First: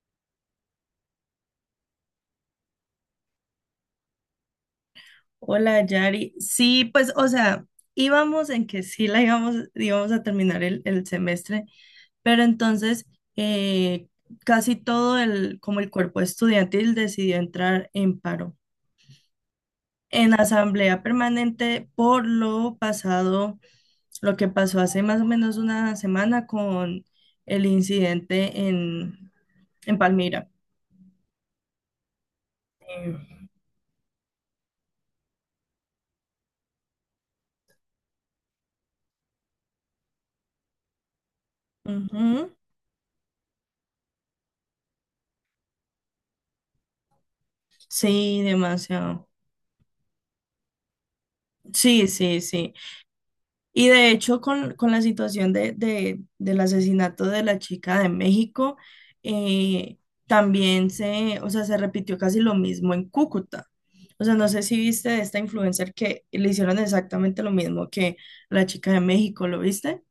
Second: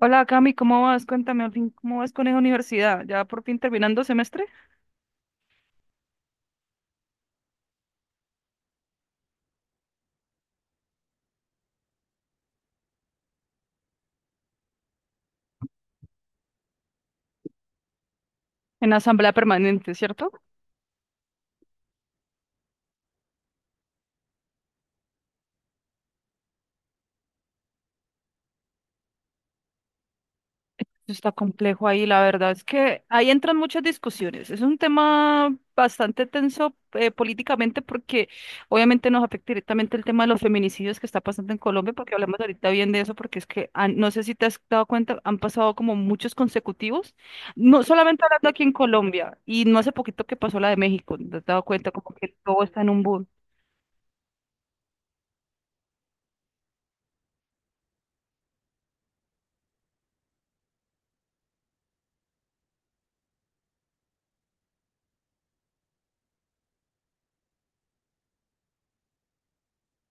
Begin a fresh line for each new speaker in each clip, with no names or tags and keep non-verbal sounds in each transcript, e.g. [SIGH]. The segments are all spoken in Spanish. Hola Cami, ¿cómo vas? Cuéntame, al fin, ¿cómo vas con la universidad? Ya por fin terminando semestre
Hola, Yari. Sí, pues, o sea, íbamos en que sí la íbamos a terminar el semestre, pero entonces eh, casi todo como el cuerpo estudiantil decidió entrar en paro,
en asamblea permanente, ¿cierto?
en asamblea permanente por lo pasado, lo que pasó hace más o menos una semana con el incidente en Palmira.
Eso está complejo ahí, la verdad es que
Eh,
ahí entran muchas discusiones. Es un tema bastante tenso, políticamente, porque obviamente nos afecta directamente el tema de los feminicidios que está pasando en Colombia, porque hablamos
Ujú.
ahorita bien de eso, porque es que no sé si te has dado cuenta, han pasado como muchos consecutivos, no solamente
Sí,
hablando aquí en
demasiado.
Colombia, y no hace poquito que pasó la de México, ¿te has dado cuenta?
Sí,
Como que
sí,
todo
sí.
está en un boom.
Y de hecho, con la situación del asesinato de la chica de México, eh, también o sea, se repitió casi lo mismo en Cúcuta. O sea, no sé si viste de esta influencer que le hicieron exactamente lo mismo que la chica de México, ¿lo viste?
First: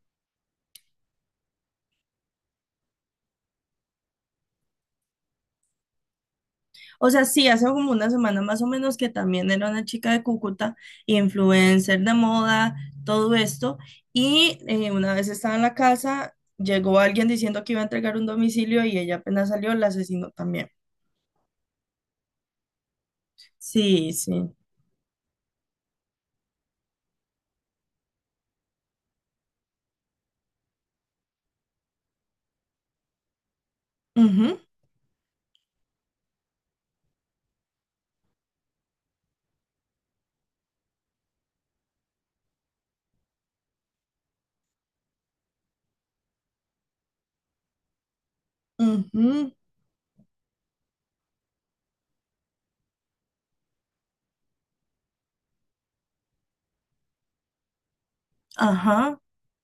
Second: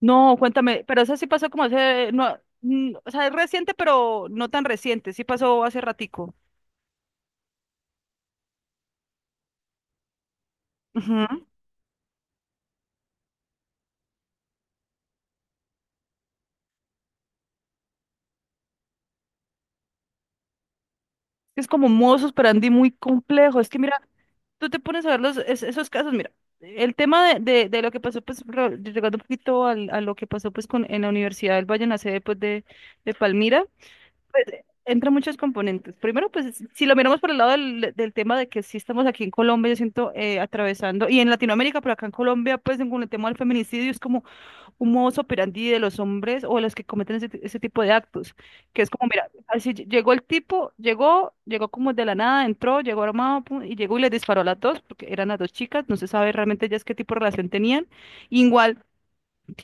No, cuéntame, pero eso sí pasó como hace, no, o sea, es reciente, pero no tan reciente, sí pasó hace ratico.
O sea, sí, hace como una semana más o menos que también era una chica de Cúcuta,
Ujú.
influencer de moda, todo esto. Y una vez estaba en la casa, llegó alguien diciendo que iba a entregar un domicilio y ella apenas salió, la asesinó también.
Es como un modus operandi muy complejo. Es que mira,
Sí, sí.
tú te pones a ver esos casos, mira, el tema de lo que pasó, pues, llegando un poquito a lo que pasó, pues, con, en la Universidad del Valle, en la sede, pues, de Palmira, pues,
Ujú,
entra muchos componentes. Primero, pues, si lo miramos por el lado del tema de que sí estamos aquí en Colombia, yo siento, atravesando, y en Latinoamérica, pero acá en Colombia, pues, con el tema del feminicidio, es como un modo operandi de los hombres o de los que cometen ese tipo de actos, que es como, mira,
ujú,
así llegó el tipo, llegó como de la nada, entró, llegó armado pum, y llegó y les disparó a las dos, porque eran las dos chicas, no se sabe realmente ellas qué tipo de relación tenían. Igual,
ajá,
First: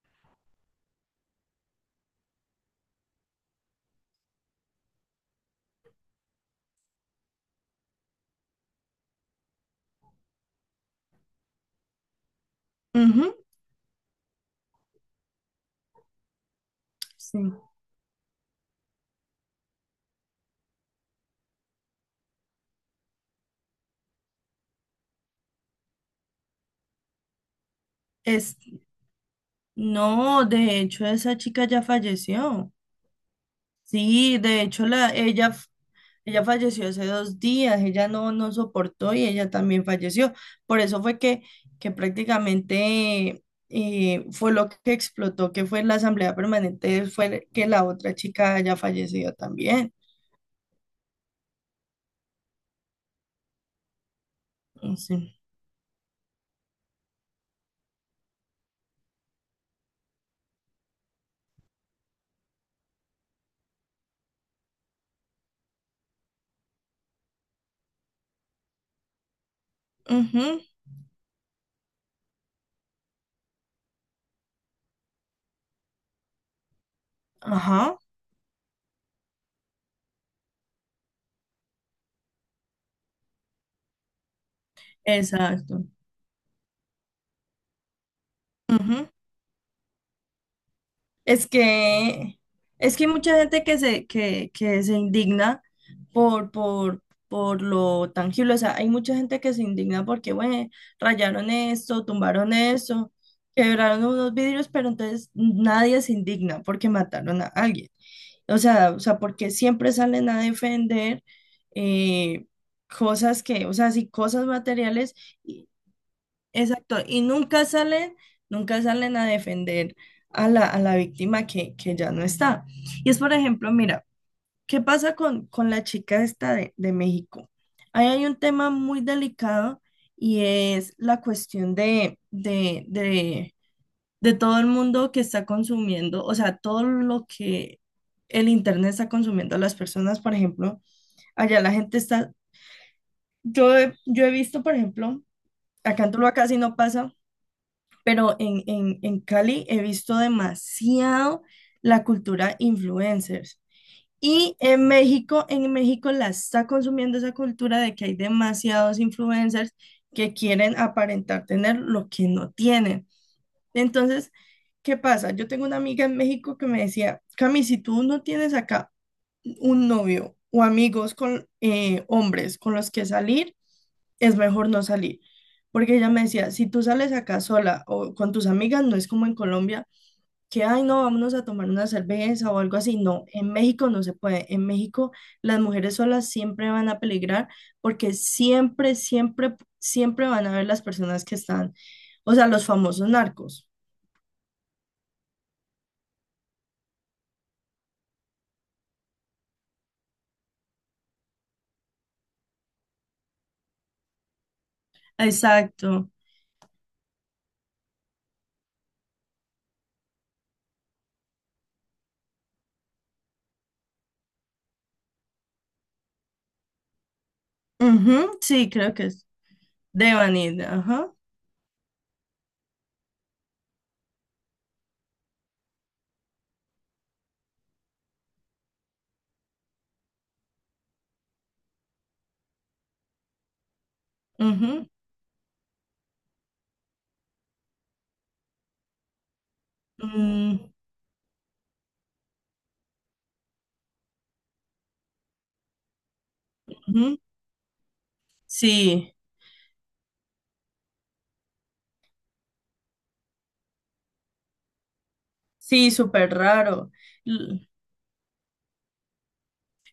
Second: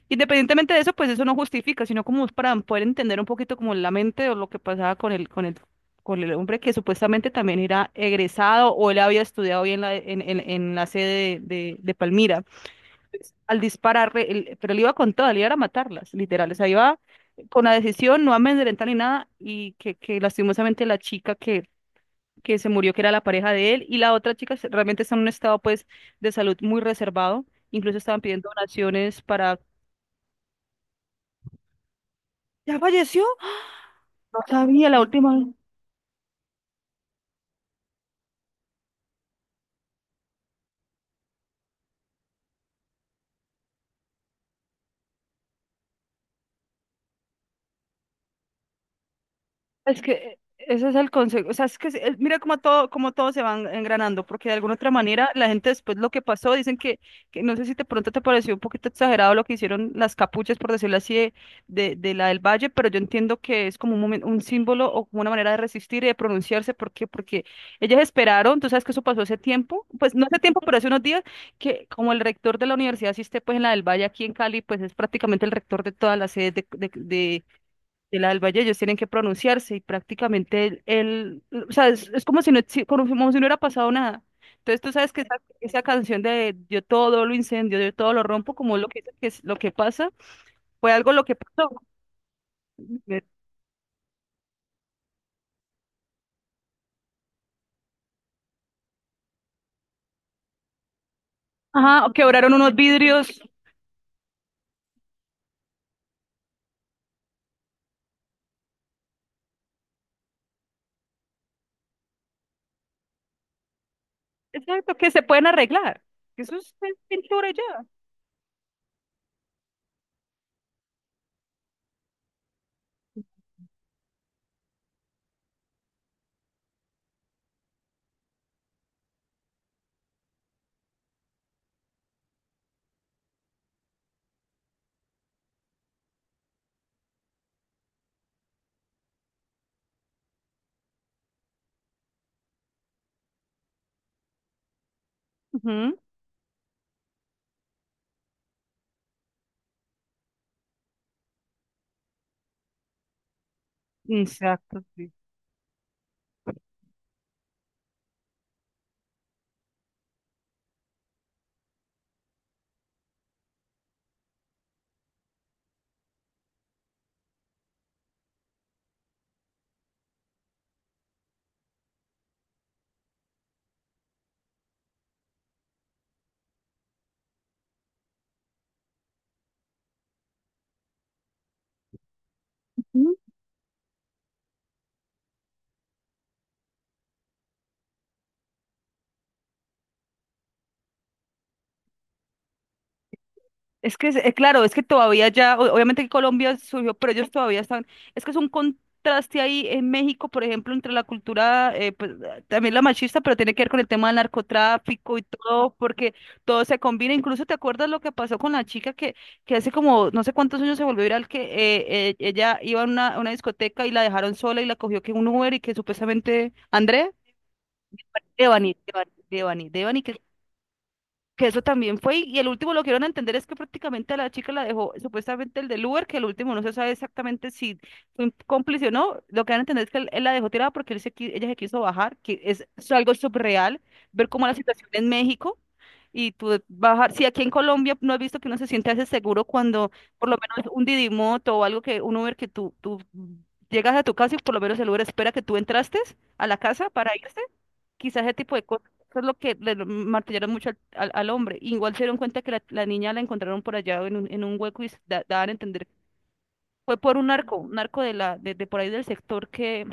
independientemente de eso, pues eso no justifica, sino como es para poder entender un poquito como la mente o lo que pasaba con el hombre que supuestamente también era egresado o él había estudiado bien en la sede de, de Palmira
ujú,
al disparar, pero él iba con toda, él iba a matarlas, literal. O sea, iba
sí.
con la decisión, no amedrentar ni nada, y que lastimosamente la chica que se murió, que era la pareja de él, y la otra chica realmente está en un estado pues de salud muy reservado. Incluso estaban pidiendo
Es,
donaciones para...
no, de hecho, esa chica ya falleció.
¿Ya falleció?
Sí,
No
de hecho,
sabía la
la,
última.
ella Ella falleció hace 2 días, ella no soportó y ella también falleció. Por eso fue que prácticamente fue lo que explotó, que fue la asamblea permanente, fue que la otra chica haya fallecido también.
Es que ese es el consejo, o sea, es que mira cómo todo se van engranando, porque de alguna otra manera
Sí.
la gente después lo que pasó, dicen que, no sé si de pronto te pareció un poquito exagerado lo que hicieron las capuchas, por decirlo así, de la del Valle, pero yo entiendo que es como un un símbolo o como una manera de resistir y de pronunciarse, ¿por qué? Porque ellas esperaron, tú sabes que eso pasó hace tiempo, pues no hace tiempo,
Ujú,
pero hace unos días, que como el rector de la universidad asiste pues en la del Valle aquí en Cali, pues es prácticamente el rector de todas las sedes
ajá,
de la del Valle, ellos tienen que pronunciarse y prácticamente o sea, es como si no, como si no hubiera pasado nada. Entonces tú sabes que esa
exacto.
canción de yo todo lo incendio, yo todo lo rompo, como lo que,
Ujú.
que es lo que pasa, fue algo lo que
Es
pasó.
que, es que hay mucha gente que se indigna por, por, por lo tangible. O sea, hay mucha gente que se indigna porque, bueno, rayaron
Ajá,
esto,
o quebraron
tumbaron
unos
eso,
vidrios,
quebraron unos vidrios, pero entonces nadie se indigna porque mataron a alguien. O sea, porque siempre salen a defender eh, o sea, sí, cosas
exacto, que
materiales.
se pueden arreglar. Eso es
Exacto, y
pintura y
nunca
ya.
salen, nunca salen a defender a la víctima que ya no está. Y es, por ejemplo, mira, ¿qué pasa con la chica esta de México? Ahí hay un tema muy delicado y es la cuestión de todo el mundo que está consumiendo, o sea, todo lo que el Internet está consumiendo a las personas, por ejemplo, allá la gente está, yo he visto, por ejemplo,
Ujú.
acá en Tuluá casi no pasa, pero en Cali he visto demasiado la cultura influencers. Y
Exacto, sí.
En México la está consumiendo esa cultura de que hay demasiados influencers que quieren aparentar tener lo que no tienen. Entonces, ¿qué pasa? Yo tengo una amiga en México que me decía, Cami, si tú no tienes acá un novio o amigos con hombres con los que salir, es mejor no salir. Porque ella me decía, si tú sales acá sola o con tus amigas, no es como en Colombia, que, ay, no, vámonos a tomar una cerveza o algo así. No, en México no se puede. En México las mujeres solas siempre van a peligrar porque siempre, siempre, siempre van a ver las personas que están, o sea, los famosos narcos.
Es que, claro, es que todavía ya, obviamente que Colombia surgió, pero ellos todavía están, es que es un contraste ahí en México, por ejemplo, entre la cultura, pues, también la machista, pero tiene que ver con el tema del narcotráfico y todo,
Exacto.
porque todo se combina. Incluso te acuerdas lo que pasó con la chica que hace como no sé cuántos años se volvió viral, que ella iba a una discoteca y la dejaron sola y la cogió que un Uber y que supuestamente, André,
Ujú, sí,
Devani,
creo que
Devani,
es
Devani, Devani,
Devani, ajá.
que eso también fue, y el último lo que dieron a entender es que prácticamente a la chica la dejó, supuestamente el del Uber, que el último no se sabe exactamente si fue un cómplice o no, lo que dan a entender es que él la dejó tirada porque ella se quiso bajar, que es algo subreal, ver cómo la
Ujú,
situación en México, y tú bajar, si aquí en Colombia no has visto que uno se siente hace seguro cuando por lo menos
mm,
un Didimoto o algo que, un Uber que tú llegas a tu casa y por lo menos el Uber espera que tú entraste a la casa para
ujú.
irse. Quizás ese tipo de cosas
Sí,
eso es lo que le lo martillaron mucho al hombre. Igual se dieron cuenta que la niña la encontraron por allá en un hueco y daban a entender.
sí, súper raro.
Fue por
L-
un narco de por ahí del sector que...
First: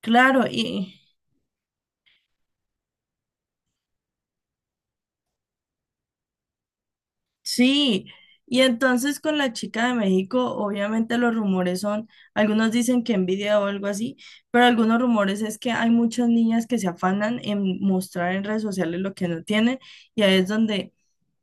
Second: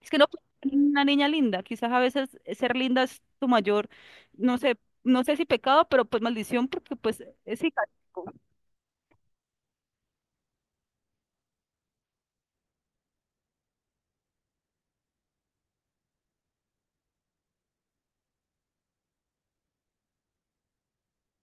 Es que no fue
claro, y
una niña linda. Quizás a veces ser linda es tu mayor, no sé, no sé si pecado, pero pues maldición porque pues es
sí,
castigo.
y entonces con la chica de México, obviamente los rumores son, algunos dicen que envidia o algo así, pero algunos rumores es que hay muchas niñas que se afanan en mostrar en redes sociales lo que no tienen y ahí es donde,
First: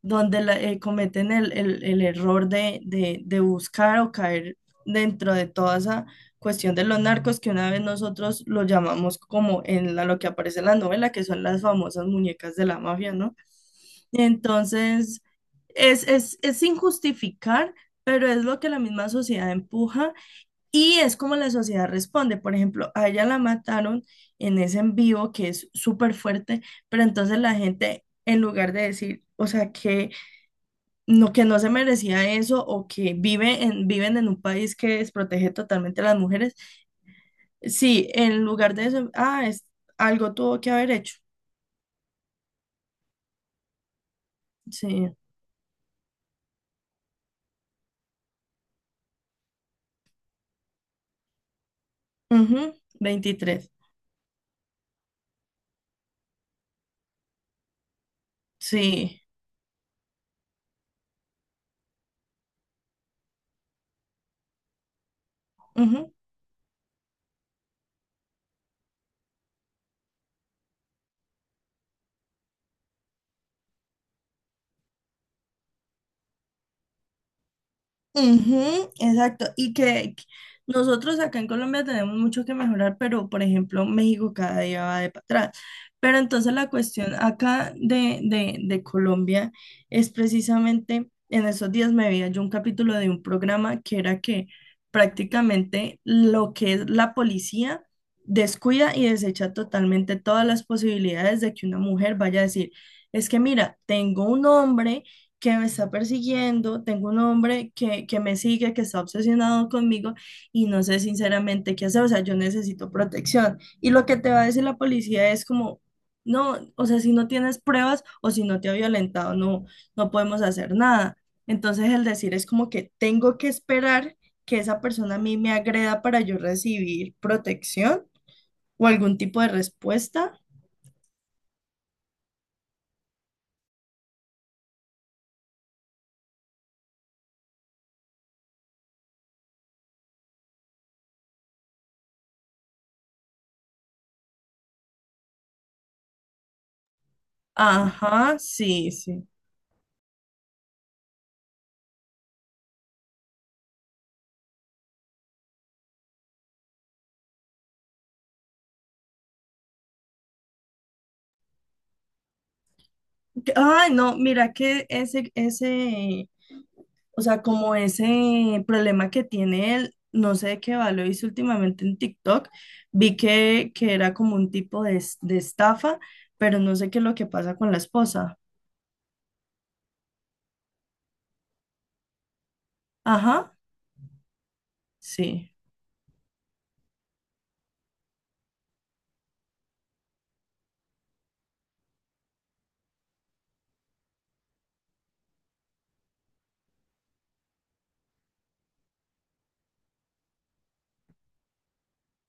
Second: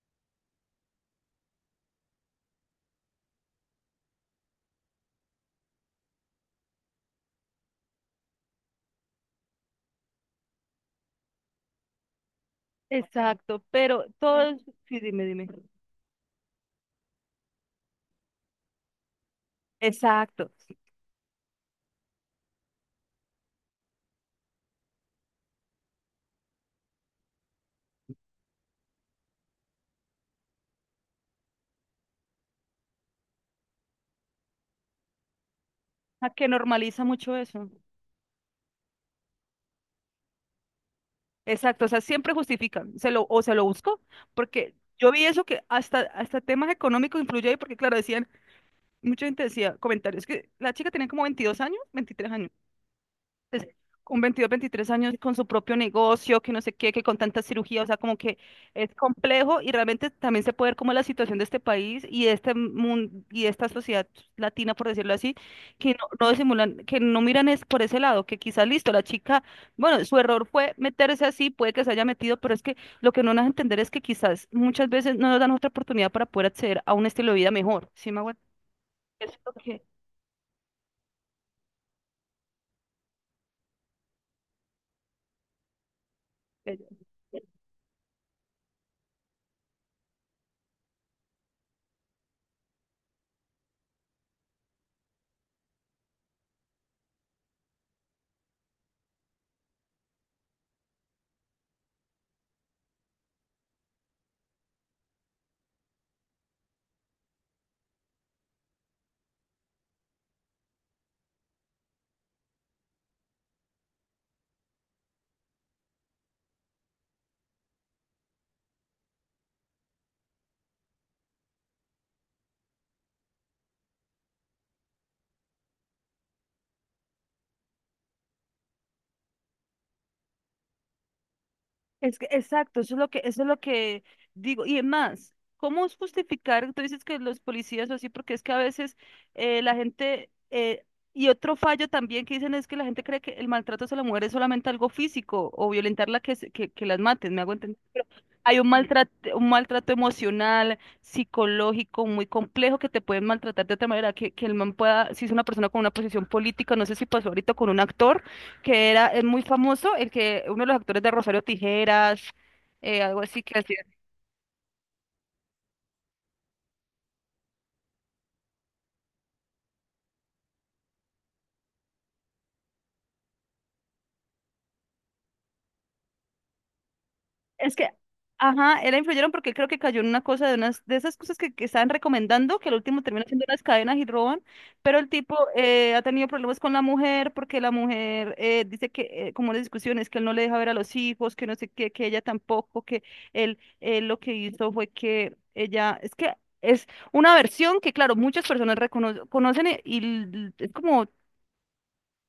donde cometen el error de buscar o caer dentro de toda esa cuestión de los narcos que una vez nosotros lo llamamos como en lo que aparece en la novela, que son las famosas muñecas de la mafia, ¿no?
Exacto, pero todo... Sí,
Entonces...
dime, dime.
Es sin justificar, pero es lo que la misma sociedad empuja
Exacto.
y es como la sociedad responde. Por ejemplo, a ella la mataron en ese en vivo que es súper fuerte, pero entonces la gente, en lugar de decir, o sea, que no se merecía eso o que vive viven en un país que desprotege totalmente a las
A que
mujeres,
normaliza mucho eso.
sí, en lugar de eso, ah, algo tuvo que haber hecho.
Exacto, o sea, siempre justifican, se lo, o se lo busco, porque
Sí.
yo vi eso que hasta temas económicos influye ahí, porque claro, decían, mucha gente decía comentarios, que la chica tenía como 22 años, 23 años,
Ujú,
es-
23.
con 22, 23 años con su propio negocio, que no sé qué, que con tanta cirugía, o sea, como que es
Sí.
complejo y realmente también se puede ver como la situación de este país y de este mundo y de esta sociedad latina, por decirlo así, que no disimulan, que no miran es por ese lado, que quizás listo, la chica, bueno, su error fue meterse así, puede que se haya metido, pero es que lo que no nos entender es que quizás muchas veces no nos dan otra oportunidad para poder acceder a un estilo de vida mejor, ¿sí me hago? Eso
Ujú,
es
exacto,
lo
y que nosotros acá en Colombia tenemos mucho que mejorar, pero por ejemplo México cada día va de para atrás. Pero entonces la
que...
cuestión acá de Colombia es precisamente, en esos días me veía yo un capítulo de un programa que era que prácticamente lo que es la policía descuida y desecha totalmente todas las posibilidades de que una mujer vaya a decir, es que mira, tengo un hombre que me está persiguiendo, tengo un hombre que me sigue, que está obsesionado conmigo y no sé sinceramente qué hacer, o sea, yo necesito protección. Y lo que te va a decir la policía es como, no, o sea, si no tienes pruebas o si no te ha violentado, no podemos hacer nada. Entonces el decir es como que tengo que esperar que esa persona a mí me agreda para yo recibir protección o algún tipo de respuesta.
Es que, exacto, eso es lo que digo. Y es más, ¿cómo es justificar? Tú dices que los policías o así, porque es que a veces la gente, y otro fallo también que dicen es que la gente cree que el maltrato hacia la mujer es solamente algo físico o violentarla que las maten, me hago entender.
Ajá,
Hay
sí, sí.
un maltrato emocional, psicológico, muy complejo que te pueden maltratar de otra manera, que el man pueda, si es una persona con una posición política, no sé si pasó ahorita con un actor que era, es muy famoso, el que, uno de los actores de Rosario Tijeras, algo así que hacía.
Ay, no, mira que ese, o sea, como ese problema que tiene él, no sé de qué valor hizo últimamente en TikTok, vi que era como un tipo de estafa, pero no sé qué es lo que pasa con
Es
la
que,
esposa.
ajá, era influyeron porque creo que cayó en una cosa de unas de esas cosas que estaban recomendando, que al último termina siendo
Ajá,
unas cadenas y roban, pero el tipo
sí,
ha tenido problemas con la mujer porque la mujer dice que, como las discusiones, que él no le deja ver a los hijos, que no sé qué, que ella tampoco, que él lo que hizo fue que ella, es que es una versión que, claro, muchas personas reconocen conocen es como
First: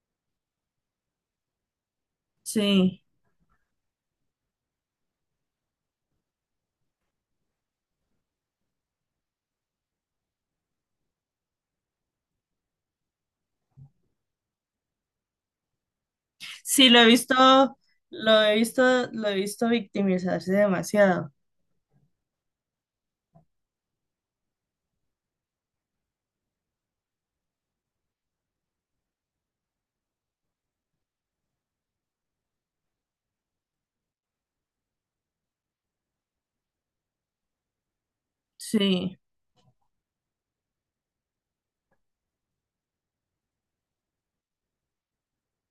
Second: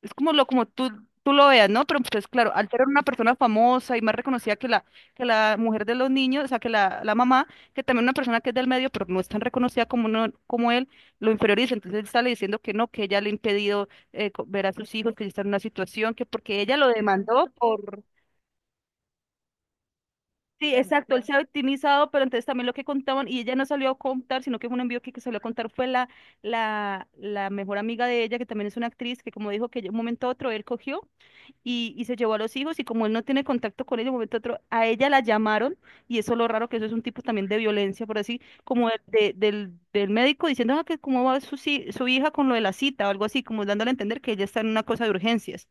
es como lo como tú lo veas, ¿no? Pero pues claro, al ser
sí.
una persona famosa y más reconocida que la mujer de los niños, o sea, que la mamá, que también una persona que es del medio, pero no es tan reconocida como, no como él, lo inferioriza. Entonces él sale diciendo que no, que ella le ha impedido ver a sus hijos, que está en una situación, que porque ella lo
Sí,
demandó por...
lo he visto, lo he visto victimizarse
Sí, exacto, él se
demasiado.
ha victimizado, pero entonces también lo que contaban, y ella no salió a contar, sino que fue un envío que salió a contar fue la mejor amiga de ella, que también es una actriz, que como dijo que de un momento a otro él cogió y se llevó a los hijos y como él no tiene contacto con ella, de un momento a otro, a ella la llamaron y eso es lo raro que eso es un tipo también de violencia, por así, como de-
Sí.
de- del, del médico diciendo "Ah, que cómo va su, si- su hija con lo de la cita o algo así", como dándole a entender que ella está en una cosa de urgencias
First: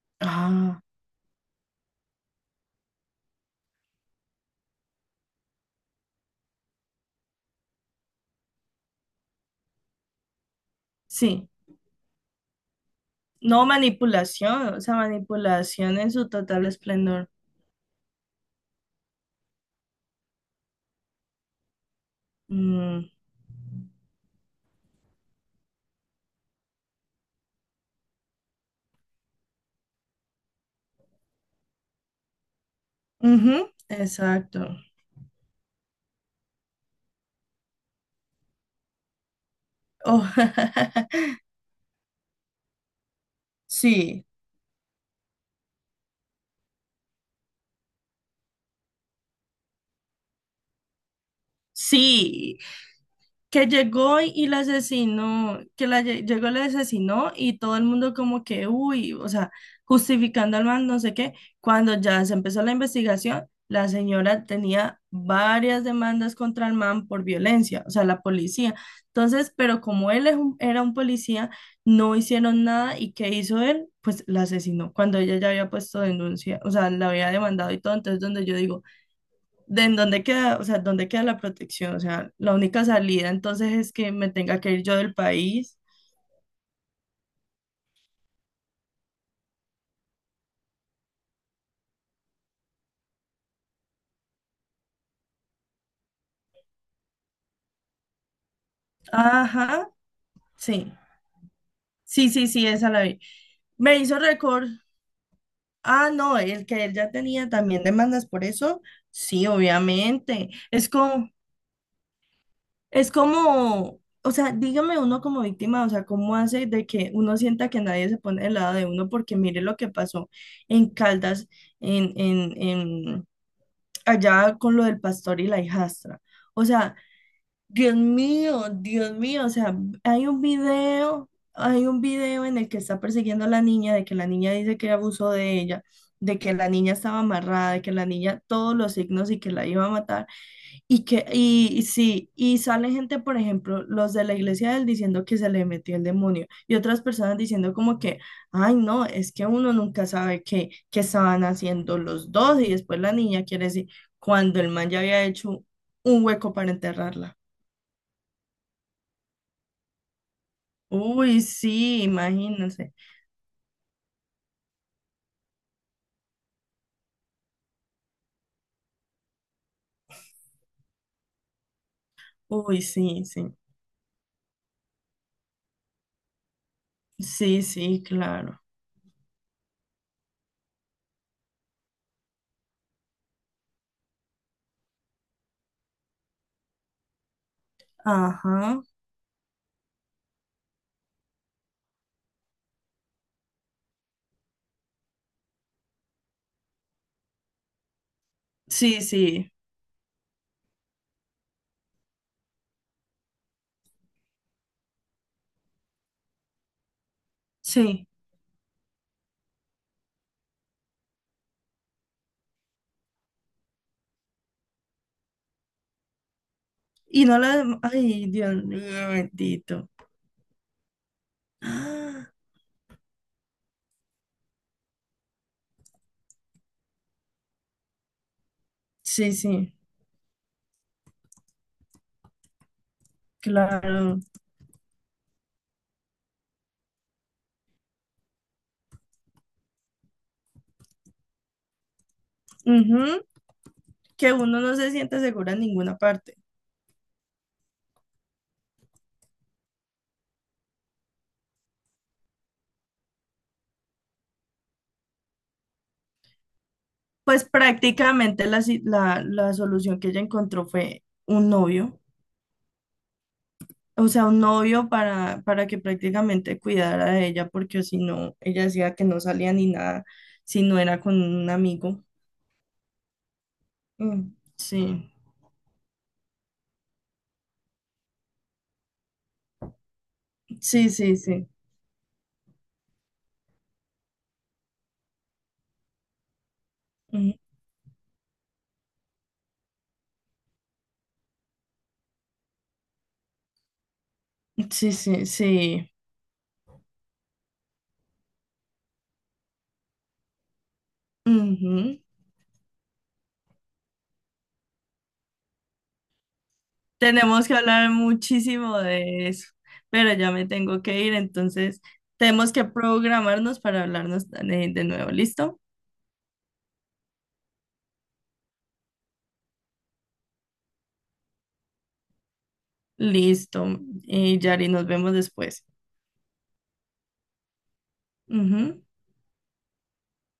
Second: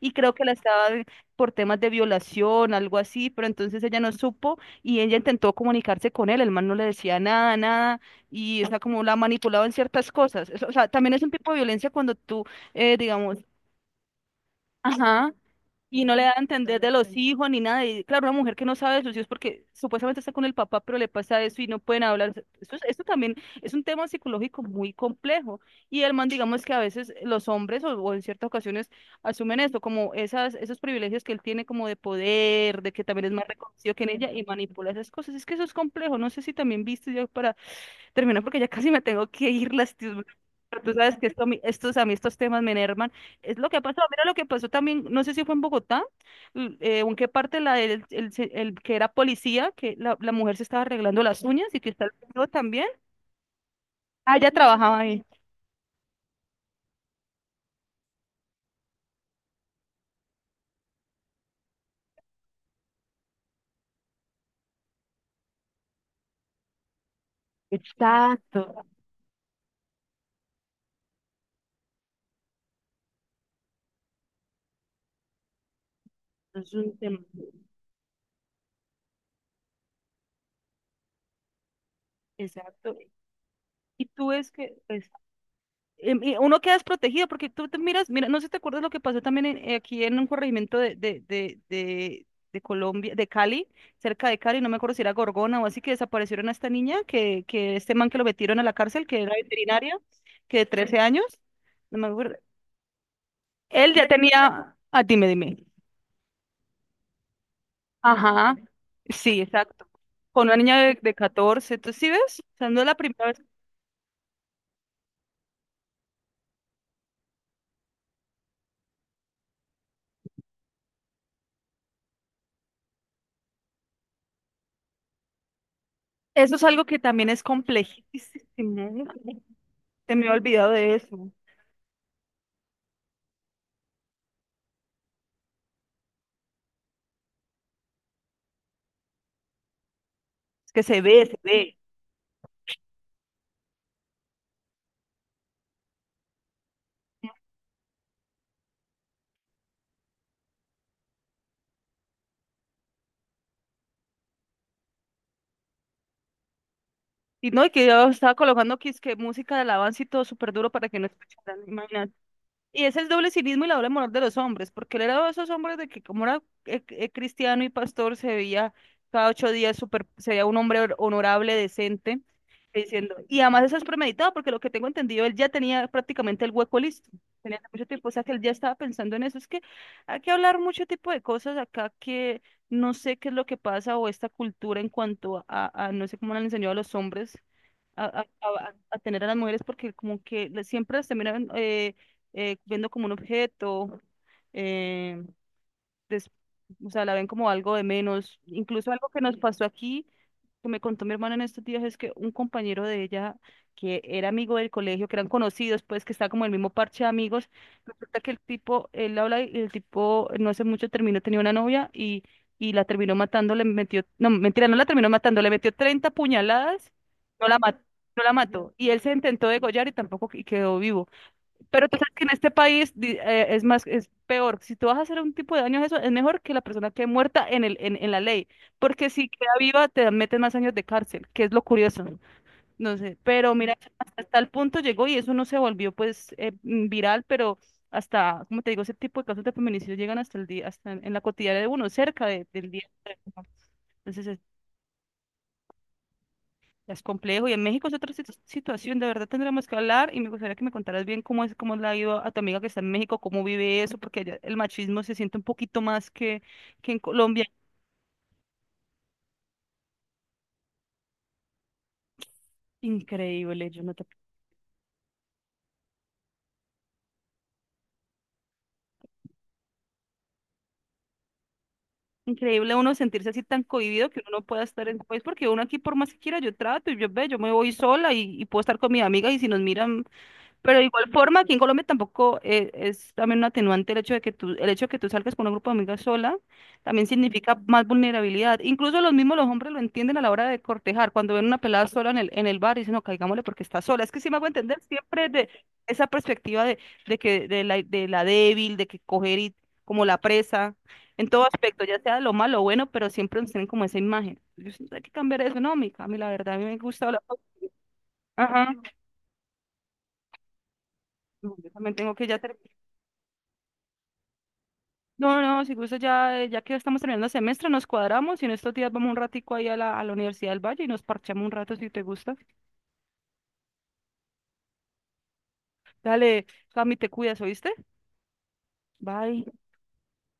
y creo que la
Ah,
estaba por temas de violación, algo así, pero entonces ella no supo y ella intentó comunicarse con él, el man no le decía nada, nada y o sea, como la manipulaba en ciertas cosas. Eso, o sea, también es un
sí.
tipo de violencia cuando tú, digamos,
No manipulación, o sea,
ajá.
manipulación
Y
en
no le
su
da a
total
entender de los
esplendor.
hijos ni nada. Y claro, una mujer que no sabe de sus hijos porque supuestamente está con el papá, pero le pasa eso y no pueden hablar. Eso, eso
Mm,
también es un tema psicológico muy complejo. Y el man, digamos que a veces los hombres o en ciertas ocasiones asumen esto, como esas, esos privilegios que él tiene como de poder, de que también es más
ujú,
reconocido que en ella y
exacto.
manipula esas cosas. Es que eso es complejo. No sé si también viste, yo para termino porque ya casi me tengo que ir, [LAUGHS]
Oh,
pero tú sabes que esto,
[LAUGHS]
a mí estos temas me enervan. Es lo que ha pasado. Mira
sí,
lo que pasó también, no sé si fue en Bogotá, o en qué parte la, el que era policía, que la mujer se estaba arreglando las uñas y que está el video
sí.
también.
Que llegó y,
Ah,
y
ella
la
trabajaba ahí.
asesinó, que llegó y la asesinó y todo el mundo como que, uy, o sea, justificando al man, no sé qué. Cuando ya se empezó la investigación, la señora tenía varias demandas contra el man por violencia, o sea, la
Exacto.
policía. Entonces, pero como él es era un policía, no hicieron nada y ¿qué hizo él? Pues la asesinó cuando ella ya había puesto denuncia, o
Es
sea,
un
la
tema.
había demandado y todo. Entonces, donde yo digo ¿de en dónde queda, o sea, dónde queda la protección? O sea, la única
Exacto.
salida entonces es
Y
que
tú
me
ves
tenga que
que,
ir yo
pues,
del país.
y uno queda desprotegido porque tú te miras, mira, no sé si te acuerdas lo que pasó también aquí en un corregimiento de Colombia, de Cali, cerca de Cali, no me acuerdo si era Gorgona o así, que desaparecieron a esta niña, que este man que lo metieron a la cárcel, que era
Ajá,
veterinario, que de
sí.
13 años, no me
Sí,
acuerdo.
sí, sí, esa la vi.
Él
Me
ya
hizo récord.
tenía, ah, dime, dime.
Ah, no, el que él ya tenía también demandas por
Ajá,
eso.
sí,
Sí,
exacto. Con
obviamente.
una niña
Es
de
como,
14, ¿tú sí ves? O sea, no es la
es
primera vez.
como, o sea, dígame uno como víctima, o sea, ¿cómo hace de que uno sienta que nadie se pone del lado de uno? Porque mire lo que pasó en Caldas, en allá con lo del pastor y la hijastra.
Eso es
O
algo
sea,
que también es complejísimo.
Dios mío, o sea,
Se me ha olvidado de eso.
hay un video en el que está persiguiendo a la niña, de que la niña dice que abusó de ella, de que la niña estaba amarrada, de que la niña todos los signos y que la iba a matar,
Es que se
y que,
ve, se
y,
ve.
y sí, y sale gente, por ejemplo, los de la iglesia de él diciendo que se le metió el demonio, y otras personas diciendo como que, ay, no, es que uno nunca sabe qué, qué estaban haciendo los dos, y después la niña quiere decir, cuando el man ya había hecho un hueco para enterrarla.
Y no, y que yo estaba colocando que es que música de alabanza y todo súper duro para que no
Uy,
escucharan.
sí,
Y
imagínense.
ese es el doble cinismo y la doble moral de los hombres, porque él era de esos hombres de que como era cristiano y pastor, se veía cada 8 días super, se veía un hombre honorable, decente,
Uy,
diciendo,
sí,
y
sí.
además eso es premeditado, porque lo que tengo entendido, él ya tenía prácticamente el hueco listo, tenía
Sí,
mucho
sí,
tiempo, o sea que él ya
claro.
estaba pensando en eso. Es que hay que hablar mucho tipo de cosas acá, que no sé qué es lo que pasa o esta cultura en cuanto a, no sé cómo le han enseñado a los hombres a, a- a-
Ajá.
a tener a las mujeres porque como que siempre las terminan viendo como un objeto. eh, des- o sea, la ven como algo de menos. Incluso
Sí,
algo que nos
sí,
pasó aquí, que me contó mi hermana en estos días, es que un compañero de ella, que era amigo del colegio, que eran conocidos, pues que está como en el mismo parche de amigos,
sí.
resulta que el tipo, él habla y el tipo, no hace mucho terminó, tenía una novia y la terminó matando, le metió, no, mentira, no la terminó matando, le metió 30 puñaladas,
Y no
no la
la,
mató. No
ay,
la
Dios
mató.
mío,
Y él se intentó degollar
bendito.
y
[GASPS]
tampoco y quedó vivo. Pero tú sabes que en
Ah,
este país es más, es peor. Si tú vas a hacer un tipo de daño, eso es mejor que la persona quede muerta en la ley. Porque si
sí,
queda
sí.
viva, te meten más años de cárcel, que es lo curioso. No sé. Pero mira,
Claro.
hasta el punto llegó y eso no se volvió pues viral, pero hasta, como te digo, ese tipo de casos de feminicidio llegan hasta el día, hasta en la cotidiana de uno, cerca del día.
Ujú. Que
Entonces,
uno no se siente seguro en ninguna parte.
es complejo y en México es otra situación, de verdad tendremos que hablar y me gustaría que me contaras bien cómo es, cómo le ha ido a tu amiga que está en México, cómo vive eso, porque allá el machismo se siente un poquito más que en
Pues
Colombia.
prácticamente la, si- la solución que ella encontró fue un novio.
Increíble, yo no te-
O sea, un novio para que prácticamente cuidara de ella, porque si no, ella decía que no salía ni nada si no era con un amigo.
increíble uno sentirse así tan cohibido que
Mm,
uno no pueda estar en un
sí,
país, porque uno aquí por más que quiera yo trato y yo me voy sola y puedo estar con mi amiga y si nos miran. Pero de
sí,
igual
sí,
forma,
sí.
aquí en Colombia tampoco, es también un atenuante el hecho de que tú, salgas con un grupo de amigas sola, también
Mm,
significa más vulnerabilidad. Incluso los mismos los hombres lo entienden a la hora de cortejar, cuando ven una pelada sola en el bar y dicen, no, caigámosle porque está sola. Es que sí me hago entender
sí, sí,
siempre de
sí.
esa perspectiva de, que de la débil, de que coger y como la presa, en todo aspecto,
Ujú.
ya sea lo malo o bueno, pero siempre nos tienen como esa imagen. Yo siento que hay que cambiar eso. No, mi Cami, la verdad, a mí me gusta hablar.
Tenemos que hablar
Ajá.
muchísimo de eso, pero ya me tengo que ir,
No, yo
entonces
también tengo que ya
tenemos que
terminar.
programarnos para hablarnos de nuevo.
No,
¿Listo?
no, si gusta ya, ya que estamos terminando semestre, nos cuadramos y en estos días vamos un ratico ahí a la Universidad del Valle y nos parchamos un rato si te gusta.
Listo. Y Yari, nos vemos después.
Dale, Cami, te cuidas, ¿oíste?
Ujú.
Bye.